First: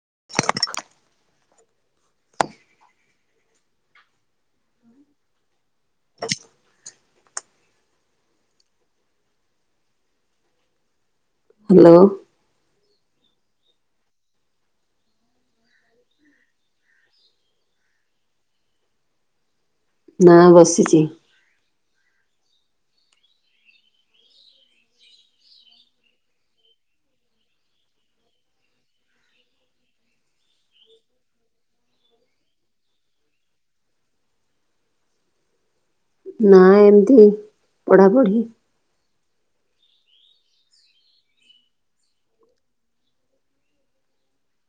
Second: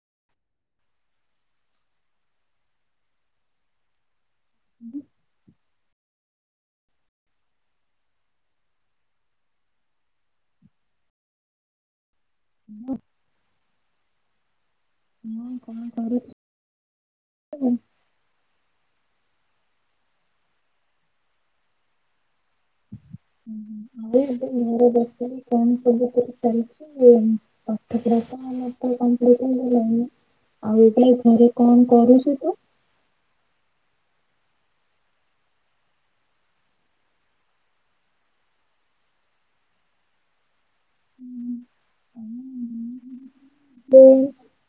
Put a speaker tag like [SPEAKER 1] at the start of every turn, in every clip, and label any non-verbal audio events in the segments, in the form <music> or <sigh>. [SPEAKER 1] ହ
[SPEAKER 2] ହ
[SPEAKER 1] ହ ହ୍ୟାଲୋ
[SPEAKER 2] ହ ହଁ କଣ କରୁଛ
[SPEAKER 1] ନା ବସିଛି
[SPEAKER 2] ଆଉ ଏବେ ଘର ଦରକାର କଣ ସବୁ କରି ଚାାଛି ପାଠ ହେଇଗଲାଣି ଆଉ ଏବେ ଘରେ କଣ କରୁଛୁ ତୁ
[SPEAKER 1] ନା ଏମିତି ପଢାପଢି
[SPEAKER 2] ହୁଁ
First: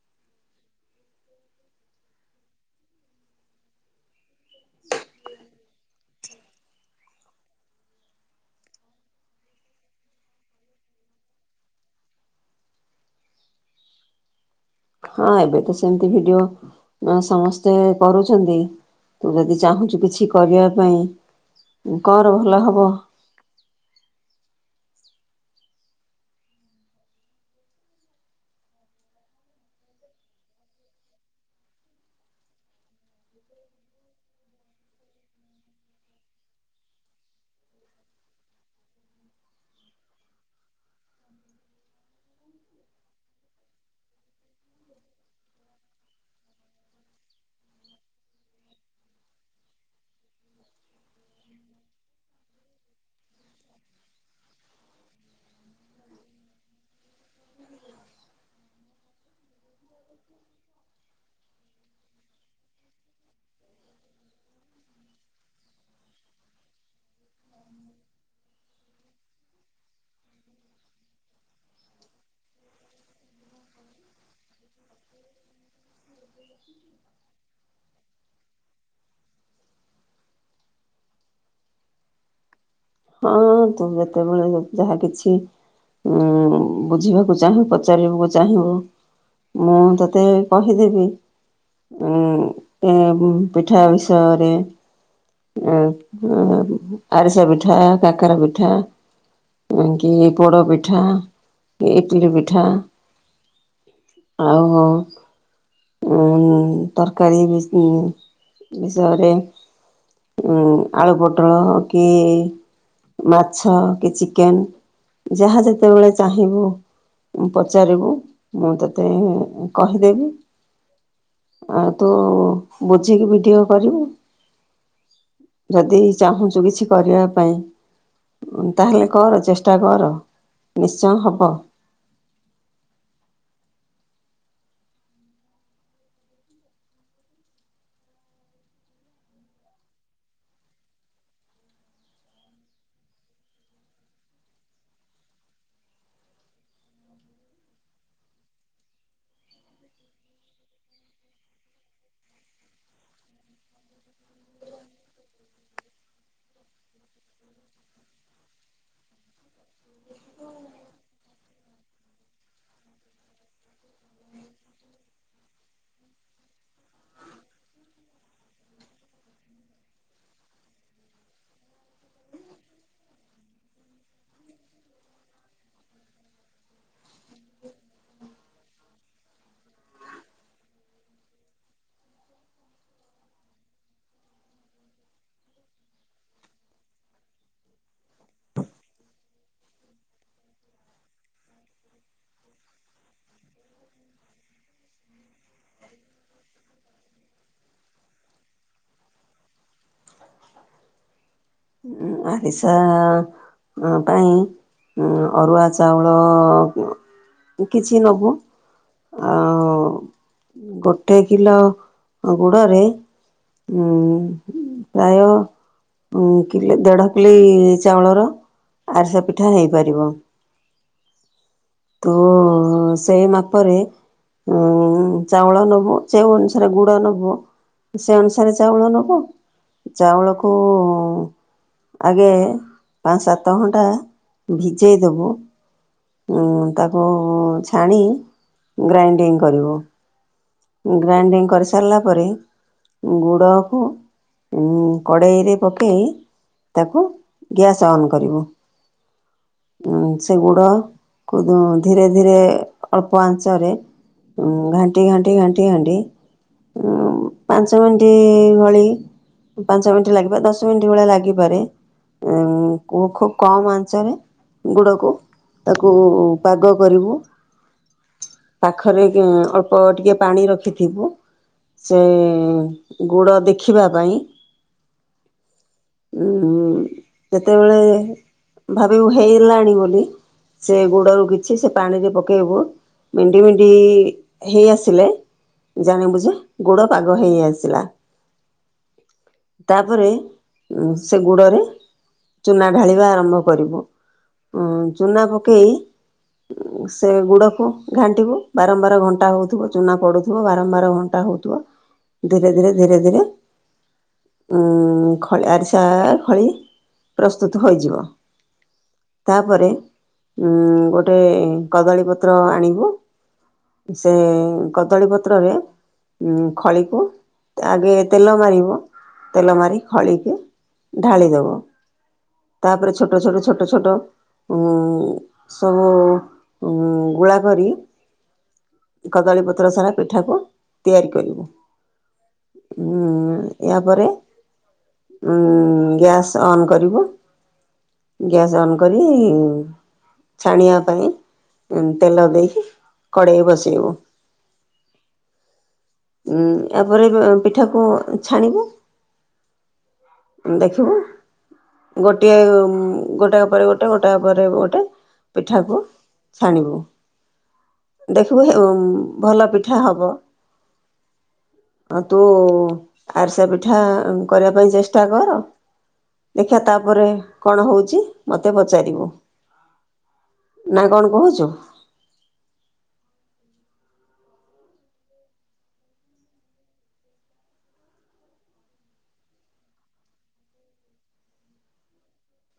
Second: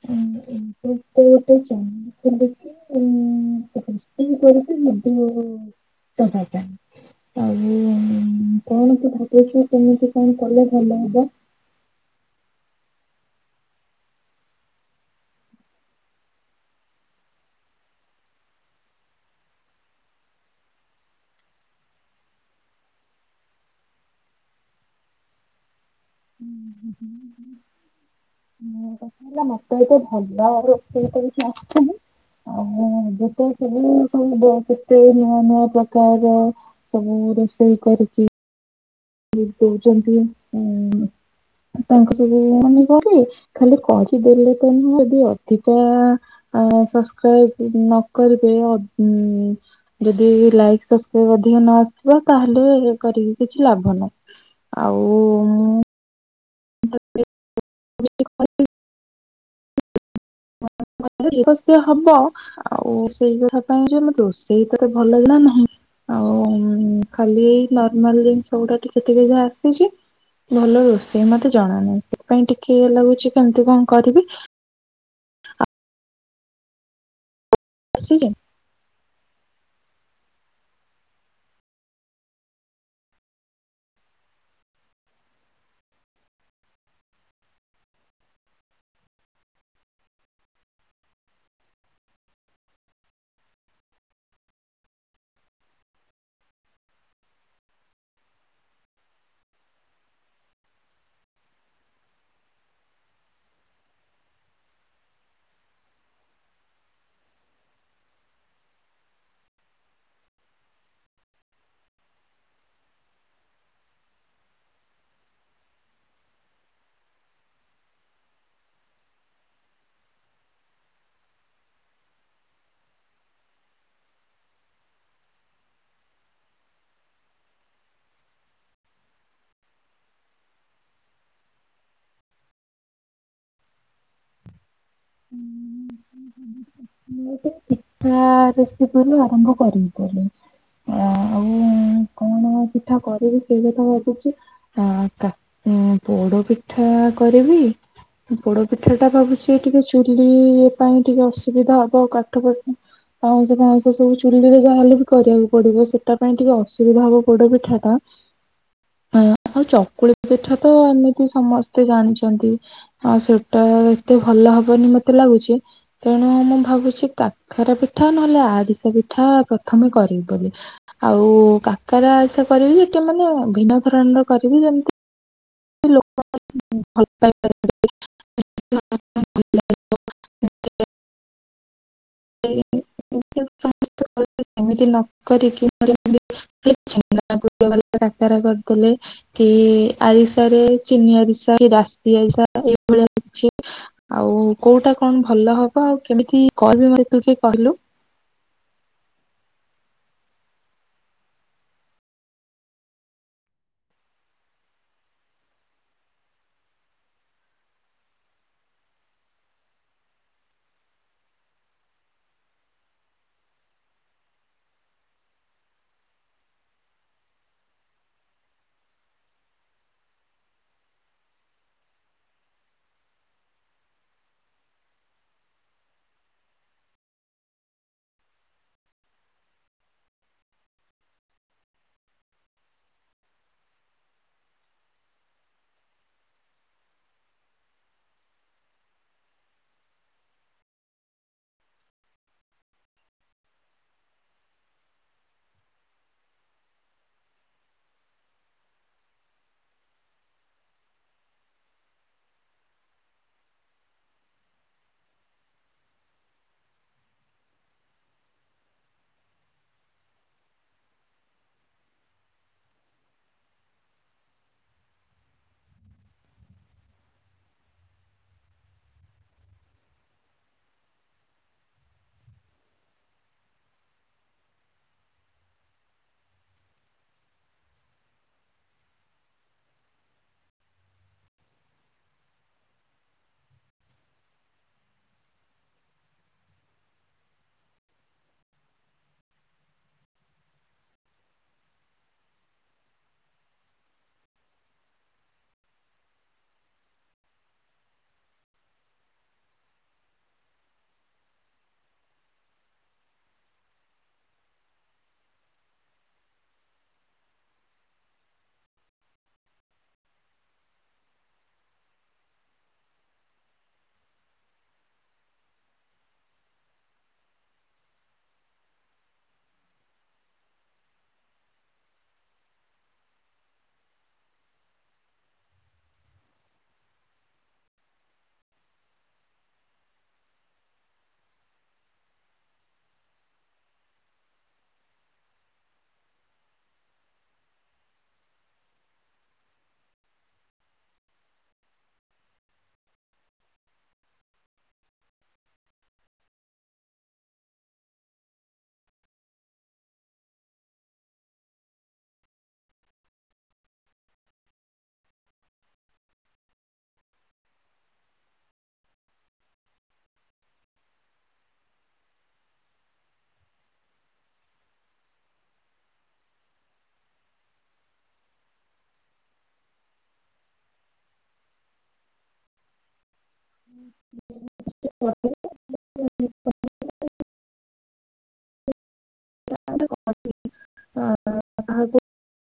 [SPEAKER 2] ଗୋଟେ ଚା ଥିଲେ କିେଇ କରିବି ମଧ୍ୟ ଦେବା ପାଇଁ ଆଉ କଣ ଭଛ କେମିତି କଣ କଲେ ଭଲ ହବ
[SPEAKER 1] ହଁ ଏବେ ତ ସେମିତି ଭିଡିଓ ସମସ୍ତେ କରୁଛନ୍ତି ତୁ ଯଦି ଚାହୁଁଛୁ କିଛି କରିବା ପାଇଁ କର ଭଲ ହବ
[SPEAKER 2] ହୁଁ ହୁଁ ହୁଁ ହୁଁ ହେଲା ମତେ ଏତେ ଭଲ ରୋଷେଇ କରୁଛି ଆସେନି। ଆଉ ଏବେ ତ ସବୁ କେତେ ନୂଆ ନୂଆ ପ୍ରକାରର ସବୁ ରୋଷେଇ କରୁଛି। <unintelligible> ତାଙ୍କୂ ସବୁ କରି ଖାଲି କହିଦେଲେ। ତେଣୁ ଯଦି ଅଧିକା ସବସ୍କ୍ରାଇବ ନ କରିବେ ଅ ଯଦି ଲାଇକ୍କ୍ରାଇବ ଅଧିକ ନ ଆସିବ। ତାହେଲେ କରିକି କିଛି ଲାଭ ଭଲ ଆଉ ମୁଁ। <unintelligible> ସେ ହବ। ଆଉ ସେଇ କଥା ପାଇଁ ଯେ ରୋଷେଇ ତତେ ଭଲ ଜଣା ନାହିଁ ଆଉ ଖାଲି ଏଇ ନର୍ମାଲ ଜିନିଷ ଗୁଡା ଟିକେ ଟିକେ ଯା ଆସୁଛି। ଭଲ ରୋଷେଇ ମତେ ଜଣା ନାହିଁ। ସେଥିପାଇଁ ଟିକେ ଇଏ ଲାଗୁଛି କେମତି କଣ କରିବି। ବସିଚ।
[SPEAKER 1] ହଁ ତୁ ଯେତେବେଳେ ଯା ଯାହା କିଛି। ଉ ବୁଝିବାକୁ ଚାହିଁ ପଚାରିବାକୁ ଚାହିଁବୁ। ମୁଁ ତତେ କହିଦେବି ଉ ଏ ପିଠା ବିଷୟରେ ଅଁ ଅଁ ଆରିଶା ପିଠା। ପିଠା କାକରା ପିଠା କି ପୋଡ଼ ପିଠା କି ଇଟଲିି ପିଠା। ଆଉ ଉ ତରକାରୀ ବି ଉ ବିଷୟରେ ଉ ଆଳୁ ପୋଟଳ କି ମାଛ କି ଚିକେନ ଯାହା ଯେତେବେଳେ ଚାହିଁବୁ ପଚାରିବୁ। ମୁଁ ତତେ କହିଦେବି ଆଉ ତୁ ବୁଝିକି ଭିଡିଓ କରିବୁ। ଯଦି ଚାହୁଁଛୁ କିଛି କରିବା ପାଇଁ ତାହେଲେ କର ଚେଷ୍ଟା କର ନିଶ୍ଚୟ ହବ।
[SPEAKER 2] <unintelligible> ମୁସେ ପିଠା ରେସିପିରୁୁ ଆରମ୍ଭ କରିିମି କରିମି। ଆଉ କଣ ପିଠା କରିବି ସେଇ କଥା ଭାବୁଛି ଅଁ କାକ୍ ପୋଡ ପିଠା କରିବି। ପୋଡ ପିଠା ଟା ଭାବୁଛି ଟିକେ ଚୁଲି ପାଇଁ ଟିକେ ଅସୁବିଧା ତ କାଠ ଫାଟ ପାଉଁଶ ପାଉଁଶ ସବୁ ଚୁଲିରେ ଯାହାହେଲେ ବି କରିବାକୁ ପଡିବ। ସେଟା ପାଇଁ ଟିକେ ଅସୁବିଧା ହବ। ପୋଡ ପିଠା ଟା ଆଉ ଚକୁଳି ପିଠା ତ ଏମିତି ସମସ୍ତେ ଜାଣିଛନ୍ତି। ଆଉ ସେଟା ଏତେ ଭଲ ହବନି ମତେ ଲାଗୁଛି ତେଣୁ ମୁ ଭାବୁଛି କାକର ପିଠା ନହେଲେ ଆରିଷା ପିଠା ପ୍ରଥମେ କରିବି ବୋଲି। ଆଉ କାକର ଆରିସା କରିବି ସେଟା ମାନେ ଭିନ୍ନ ଧରଣର କରିବି ଯେମିତି <unintelligible> ଆରେ ଚିନି ଆରିସା ରାଶି ଆରିସା ଏଇଭଳିଆ କିଛି ଆଉ କୋଉଟା କଣ ଭଲ ହବ। ଆଉ କେମିତି କରିବି ମତେ ଟିକେ କହିଲୁ।
[SPEAKER 1] ଉଁ ଆରିସା ପାଇଁ ଅରୁଆ ଚାଉଳ ଅ କିଛି ନବୁ। ଆଉ ଗୋଟେ କିଲ ଗୁଡ଼ରେ ଉଁ ଉଁ ପ୍ରାୟ କିଲ ଦେଢ କିଲି ଚାଉଳର ଆରିସା ପିଠା ହେଇପାରିବ। ତୁ ସେଇ ମାପରେ ଉଁ ଚାଉଳ ନେବୁ। ଯେଉଁ ଅନୁସାରେ ଗୁଡ଼ ନେବୁ ସେ ଅନୁସାରେ ଚାଉଳ ନେବୁ। ଚାଉଳକୁ ଆଗେ ପାଞ୍ଚ ସାତ ଘଣ୍ଟା ଭିଜେଇ ଦେବୁ। ଉଁ ତାକୁ ଛାଣି ଗ୍ରାଇଣ୍ଡିଙ୍ଗ କରିବୁ। ଗ୍ରାଇଣ୍ଡିଙ୍ଗ କରିସାରିଲା ପରେ। ଗୁଡ଼କୁ ଉଁ କଡ଼େଇରେ ପକେଇ ତାକୁ ଗ୍ୟାସ୍ ଅନ୍ କରିବୁ ଉଁ ସେ ଗୁଡ଼ କୁ ଧୀରେ ଧୀରେ ଅଳ୍ପ ଆଞ୍ଚରେ ଘାଣ୍ଟି ଘାଣ୍ଟି ଘାଣ୍ଟି ଘାଣ୍ଟି ପାଞ୍ଚ ମିନିଟ୍ ଭଳି ପାଞ୍ଚ ମିନିଟ୍ ଲାଗିପାରେ। ଦଶ ମିନିଟ୍ ଭଳିଆ ଲାଗିପାରେ। ଖୁବ୍ କମ୍ ଆଞ୍ଚରେ ଗୁଡ଼କୁ ତାକୁ ପାଗ କରିବୁ। ପାଖରେ କି ଅଳ୍ପ ଟିକେ ପାଣି ରଖିଥିବୁ ସେ ଗୁଡ ଦେଖିବା ପାଇଁ। ଉଁ ଯେତେବେଳ ଭାବିବୁ ହେଲାଣି ବୋଲି ସେ ଗୁଡକୁ କିଛି ସେ ପାଣିରେ ପକେଇବୁ। ମେଣ୍ଡି ମେଣ୍ଡି ହେଇ ହେଇ ଆସିଲେ ଜାଣିବୁ ଯେ ଗୁଡ଼ ପାଗ ହେଇ ଆସିଲା। ତାପରେ ସେ ଗୁଡରେ ଚୁନା ଢାଳିବା ଆରମ୍ଭ କରିବୁ। ଚୁନା ପକେଇ ଉଁ ସେ ଗୁଡକୁ ଘାଣ୍ଟିବୁ। ବାରମ୍ବାର ଘଣ୍ଟା ହଉଥିବ ଚୁନା ପଡୁଥିବ ବାରମ୍ବାର ଘଣ୍ଟା ହଉଥିବ। ଧୀରେ ଧୀରେ ଧୀରେ ଧୀରେ ଉ ଖ ଆରିସା ଖଳି ପ୍ରସ୍ତୁତ ହୋଇଯିବ। ତାପରେ ଉ ଗୋଟେ ଗୋଟେ କଦଳୀ ପତ୍ର ଆଣିବୁ। ସେ କଦଳୀ ପତ୍ରରେ ଖଳିକୁ ଆଗେ ତେଲ ମାରିବୁ ତେଲ ମାରି ଖଳିକି ଢାଳିଦବ। ତାପରେ ଛୋଟ ଛୋଟ ଛୋଟ ଛୋଟ ଉ ସବୁ ଗୁଳା କରି କଦଳୀ ପତ୍ର ସାରା ପିଠାକୁ ତିଆରି କରିବୁ। ଉ ଏହାପରେ ଉ ଗ୍ୟାସ୍ ଅନ୍ କରିବୁ ଗ୍ୟାସ୍ ଅନ୍ କରି। ଛାଣିବା ପାଇଁ ଅ ତେଲ ଦେଇକି କଡ଼େଇ ବସେଇବୁ <inaudible> ଉ ଏହାପରେ ଅ ପିଠାକୁ ଛାଣିବୁ। ଦେଖିବୁ ଗୋଟିଏ ଗୋଟାକ ପରେ ଗୋଟାକ ଗୋଟେ ପରେ ଗୋଟେ ପିଠାକୁ ଛାଣିବୁ। ଦେଖିବୁ ହେ ଭଲ ପିଠା ହବ। ଆ ତୁ ଆରସା ପିଠା କରିବା ପାଇଁ ଚେଷ୍ଟା କର। ଦେଖିବା ତାପରେ କଣ ହଉଛି ମତେ ପଚାରିବୁ। ନା କଣ କହୁଛୁ।
[SPEAKER 2] <unintelligible> <unintelligible>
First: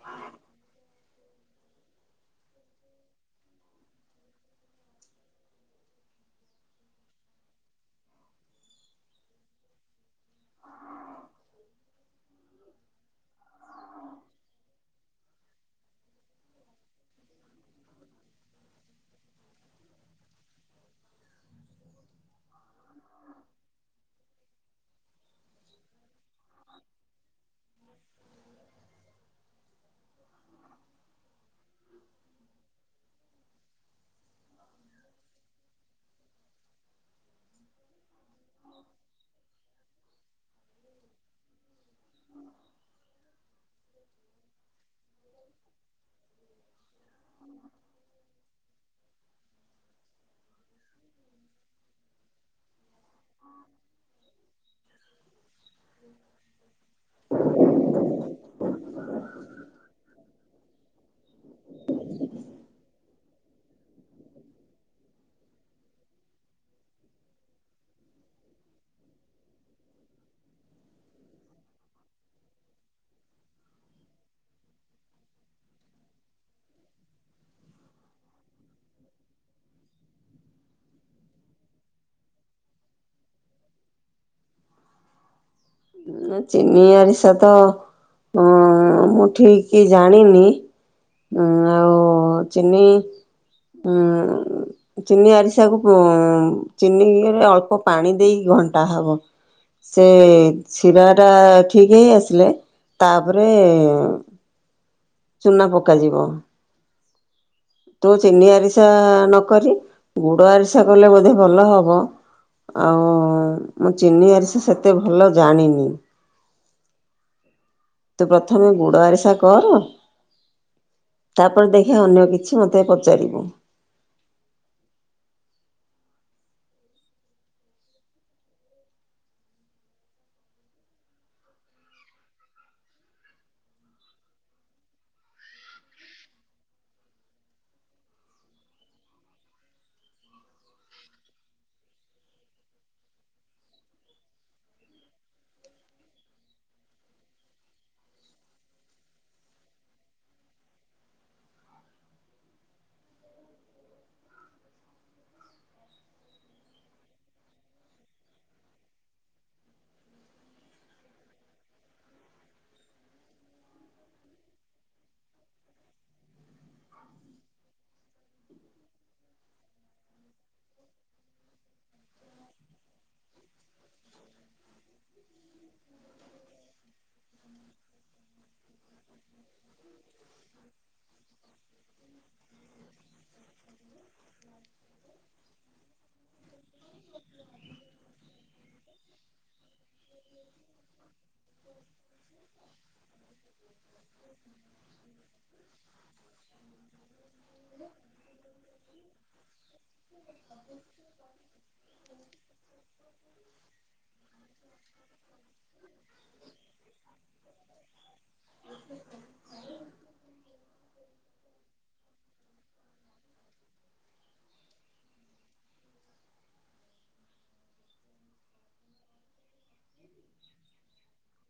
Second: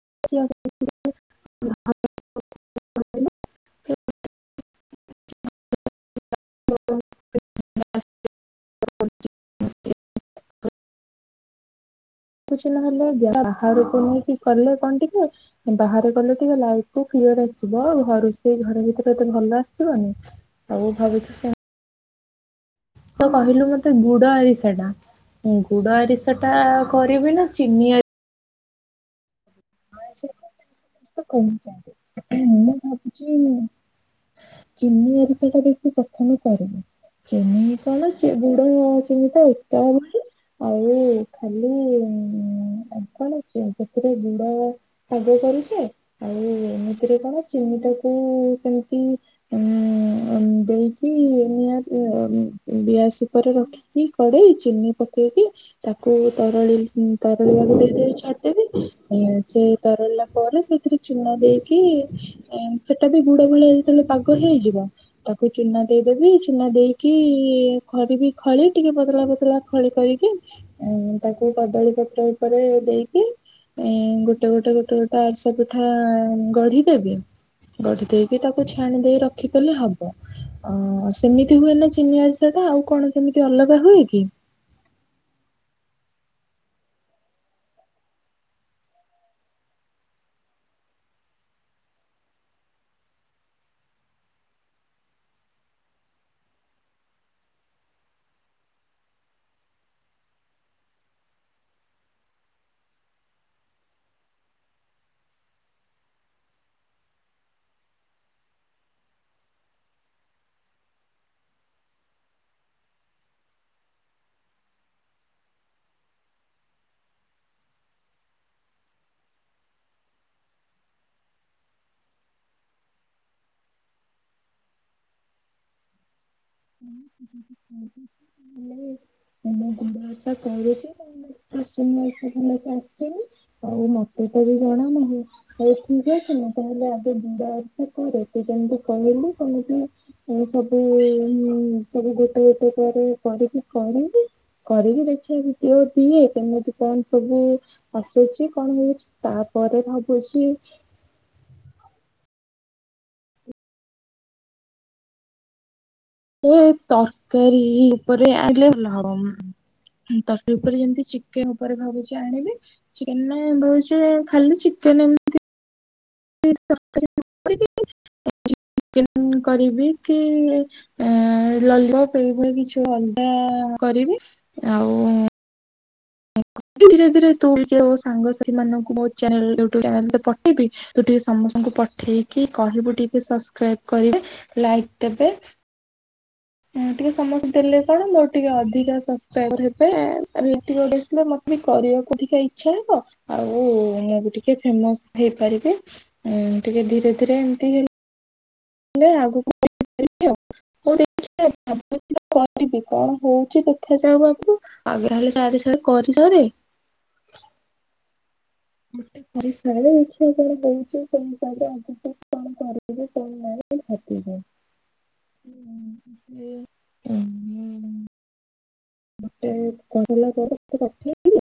[SPEAKER 2] <unintelligible> କିଛି ନହେଲେ ବାହାରକୁ ନେଇକି କଲେ। କଣ ଟିକେ ବାହାରେ କଲେ ଟିକେ ଲାଇଫ କ୍ଲିୟର ଆସିବ। ଘରୁ ସେ ଘରେ ଭିତରେ ଏତେ ଭଲ ଆସିବନି ଆଉ ଭାବୁଛି ସେ ତ କହିଲୁ ମତେ। ଗୁଡ ଆରିସା ଟା ଗୁଡ ଆରିସା ଟା କରିବି ନା ଚିନି ଆରି <unintelligible> ମୁଁ ଭାବୁଛି ଚିନି ଆରିସା ଟା ଦେଖି ପ୍ରଥମେ କର ଚିନି କରକ ଗୁଡ ଚିନି ତ ଏକା ହଉଛି। ଆଉ ଖାଲି କଣ କ ସେଥିରେ ଗୁ ଅ ପାଗ କରୁଛେ। ଆଉ ଏମିତିରେ କଣ ଚିନି ଟାକୁ କେମିତି ଉଁ ଦେଇକି ନିଆଁ ଉଁ ଗିଆସ୍ ଉପରେ ରଖିକି କଡେଇ ଚିନି ପକେଇକି। ତାକୁ ତରଳି ତରଳିବାକୁ ଦେଇଦେଇ ଛାଡ୍ ଏବେ। ଉଁ ସେ ତରଳିଲା ପରେ ସେଥିରେ ଚୂନ ଦେଇକି ଏଁ ସେଟା ବି ଗୁଡ ଭଳିଆ ଯେତେବେଳେ ପାଗ ହେଇଯିବ ତାକୁ ଚୂନ ଦେଇଦେବି ଚୂନ ଦେଇକି ଘଡିବି ଖଳି ଟିକେ ପତଳା ପତଳା ଖଳି କରିକି ଉଁ ତାକୁ କଦଳୀ ପତ୍ର ଉପରେ ଦେଇକି। ଇଁ ଗୋଟେ ଗୋଟେ ଗୋଟେ ଗୋଟେ ଆରସା ପିଠା ଗଢିଦେବି ଗଢି ଦେଇକି ତାକୁ ଛାଣି ଦେଇ ରଖିଦେଲେ ହବ ଅଁ ସେମିତି ହୁଏ ନା ଚିନି ଆରିସା ଟା ଆଉ କଣ କେମିତି ଅଲଗା ହୁଏ କି?
[SPEAKER 1] ଉଁ ଚିନି ଆରିସା ତ ଅଁ ମୁଁ ଠିକି ଜାଣିନି ଆଉ ଚିନି ଉଁ ଚିନି ଆରିସାକୁ ପୁ ଚିନିରେ ଅଳ୍ପ ପାଣି ଦେଇି ଘଣ୍ଟା ହବ ସେ। ଶିରା ଟା ଠିକି ହେଇ ଆସିଲେ ତାପରେ। ଚୁନା ପକାଯିବ। ତୁ ଚିନି ଆରିସା ନକରି ଗୁଡ ଆରିସା କଲେ ବୋଧେ ଭଲ ହବ ଆଉ ମୁଁ ଚିନି ଆରିସା ସେତେ ଭଲ ଜାଣିନି ତୁ ପ୍ରଥମେ ଗୁଡ ଆରିସା କର ତାପରେ ଦେଖେ ଅନ୍ୟ କିଛି। ମତେ ପଚାରିବୁ।
[SPEAKER 2] <unintelligible> ମୁଁ ଗୁଡ ଆରିସା କରିଚି <unintelligible> ମତେ ଆସେନି ଆଉ ମତେ ତେବେ ଜଣା ନାହିଁ ହଉ ଠିକ ଅଛି ମୁଁ ତାହେଲେ ଆଗେ ଗୁଡ଼ ଆରିସା କରେ ସେ ଯେମିତି କହିଲି ସେମିତି ମୁଁ ସବୁ। ହୁଁ ସେଟୁ ଗୋଟେ ଗୋଟେ ପରେ କରିକି କରିବି କରିବି ଦେଖେଇବି କେ ତି ଏତେ କେମିତି କଣ ସବୁ ଆସୁଛି କଣ ହଉଛି ତାପରେ ଭାବୁଛି। ଏ ତରକାରୀ ଉପରେ ଆଣିଲେ ଭଲ ହବ ହୁଁ ତରକାରୀ ଉପରେ ଯେମିତି ଚିକେନ ଉପରେ ଭାବୁଛି ଆଣିବି ଚିକେନ ନା ଭାବୁଛି ଖାଲି ଚିକେନ ଏମତି। <inaudible> <inaudible> ଧୀରେ ଧୀରେ ତୁ ଯଉ ସାଙ୍ଗସାଥି ମାନ ମୋ ଚ୍ୟାନେଲ ୟୁ ଟ୍ୟୁବ ଚ୍ୟାନେଲ ତ ପଠେଇବି ତୁ ଟିକେ ସମସ ତାଙ୍କୁ ପଠେଇକି କହିବୁ ଟିକେ ସବସ୍କ୍ରାଇବ କରିବେ ଲାଇକ ଦେବେ। ହୁଁ ଟିକେ ସମସ୍ତେ ଦେଲେ କଣ ମୋର ଟିକେ ଅଧିକା ସବସ୍କ୍ରାଇବର ହେବେ ଚାଲିବ ଟିକେ ଓଡ଼ିଏନ୍ସ ଥିଲେ ମତେ ବି କରିବାକୁ ଟିକେ ଇଚ୍ଛା ହବ ଆଉ ମୁଁ ବି ଟିକେ ଫେମସ ହେଇପାରିବି ଏଁ ଟିକେ ଧୀରେ ଧୀରେ ଏମତି ହେ ଲେ ଆଗକୁ <inaudible> କରିବି ଆଉ ହଉ ଦେଖିଆ <inaudible> କଣ ହଉଚି ଦେଖାଯାଉ ଆଗକୁ ଆଗ ହେଲେ ସାରି ସାର କରିସାରେ। ଗୋଟେ କରି ସାରେ ଦେଖିଆ କଣ ହଉଚି ସେମିତି ହେଲେ ଆଗକୁ କଣ କରିବି କଣ ନାଇ ଭାବିବି ଉଁ ସେ ତ ଏୟା। <unintelligible> ଗୋଟେ କରିଲା ପରେ ତତେ ପଠେଇବି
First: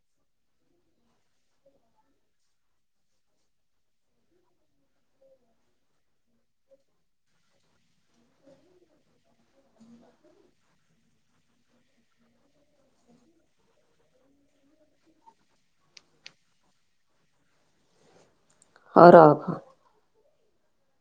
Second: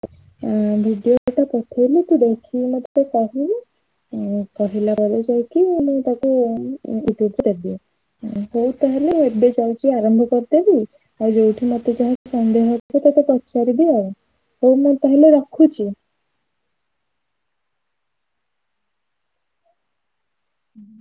[SPEAKER 2] ଏଁ ଭିଡିଓଟା ପଠେଇଲେ ତୁ ଦେଖିକି ମତେ କହିବୁ ଉଁ ତ କହିଲା ପରେ ଯାଇକି ମୁଁ ତାକୁୁ ୟୁ ଟ୍ୟୁବ୍ ରେ ଦେବି ହଉ ତାହେଲେ ଏବେ ଯାଉଛି ଆରମ୍ଭ କରିଦେବି ଆଉ ଯୋଉଠି ମତେ ଯା ସନ୍ଧ୍ୟା ହେ ତତେ ପଚାରିବି ଆଉ ହଉ ମୁଁ ତାହଲେ ରଖୁଛି।
[SPEAKER 1] ହଉ ରଖ।
[SPEAKER 2] ହୁଁ।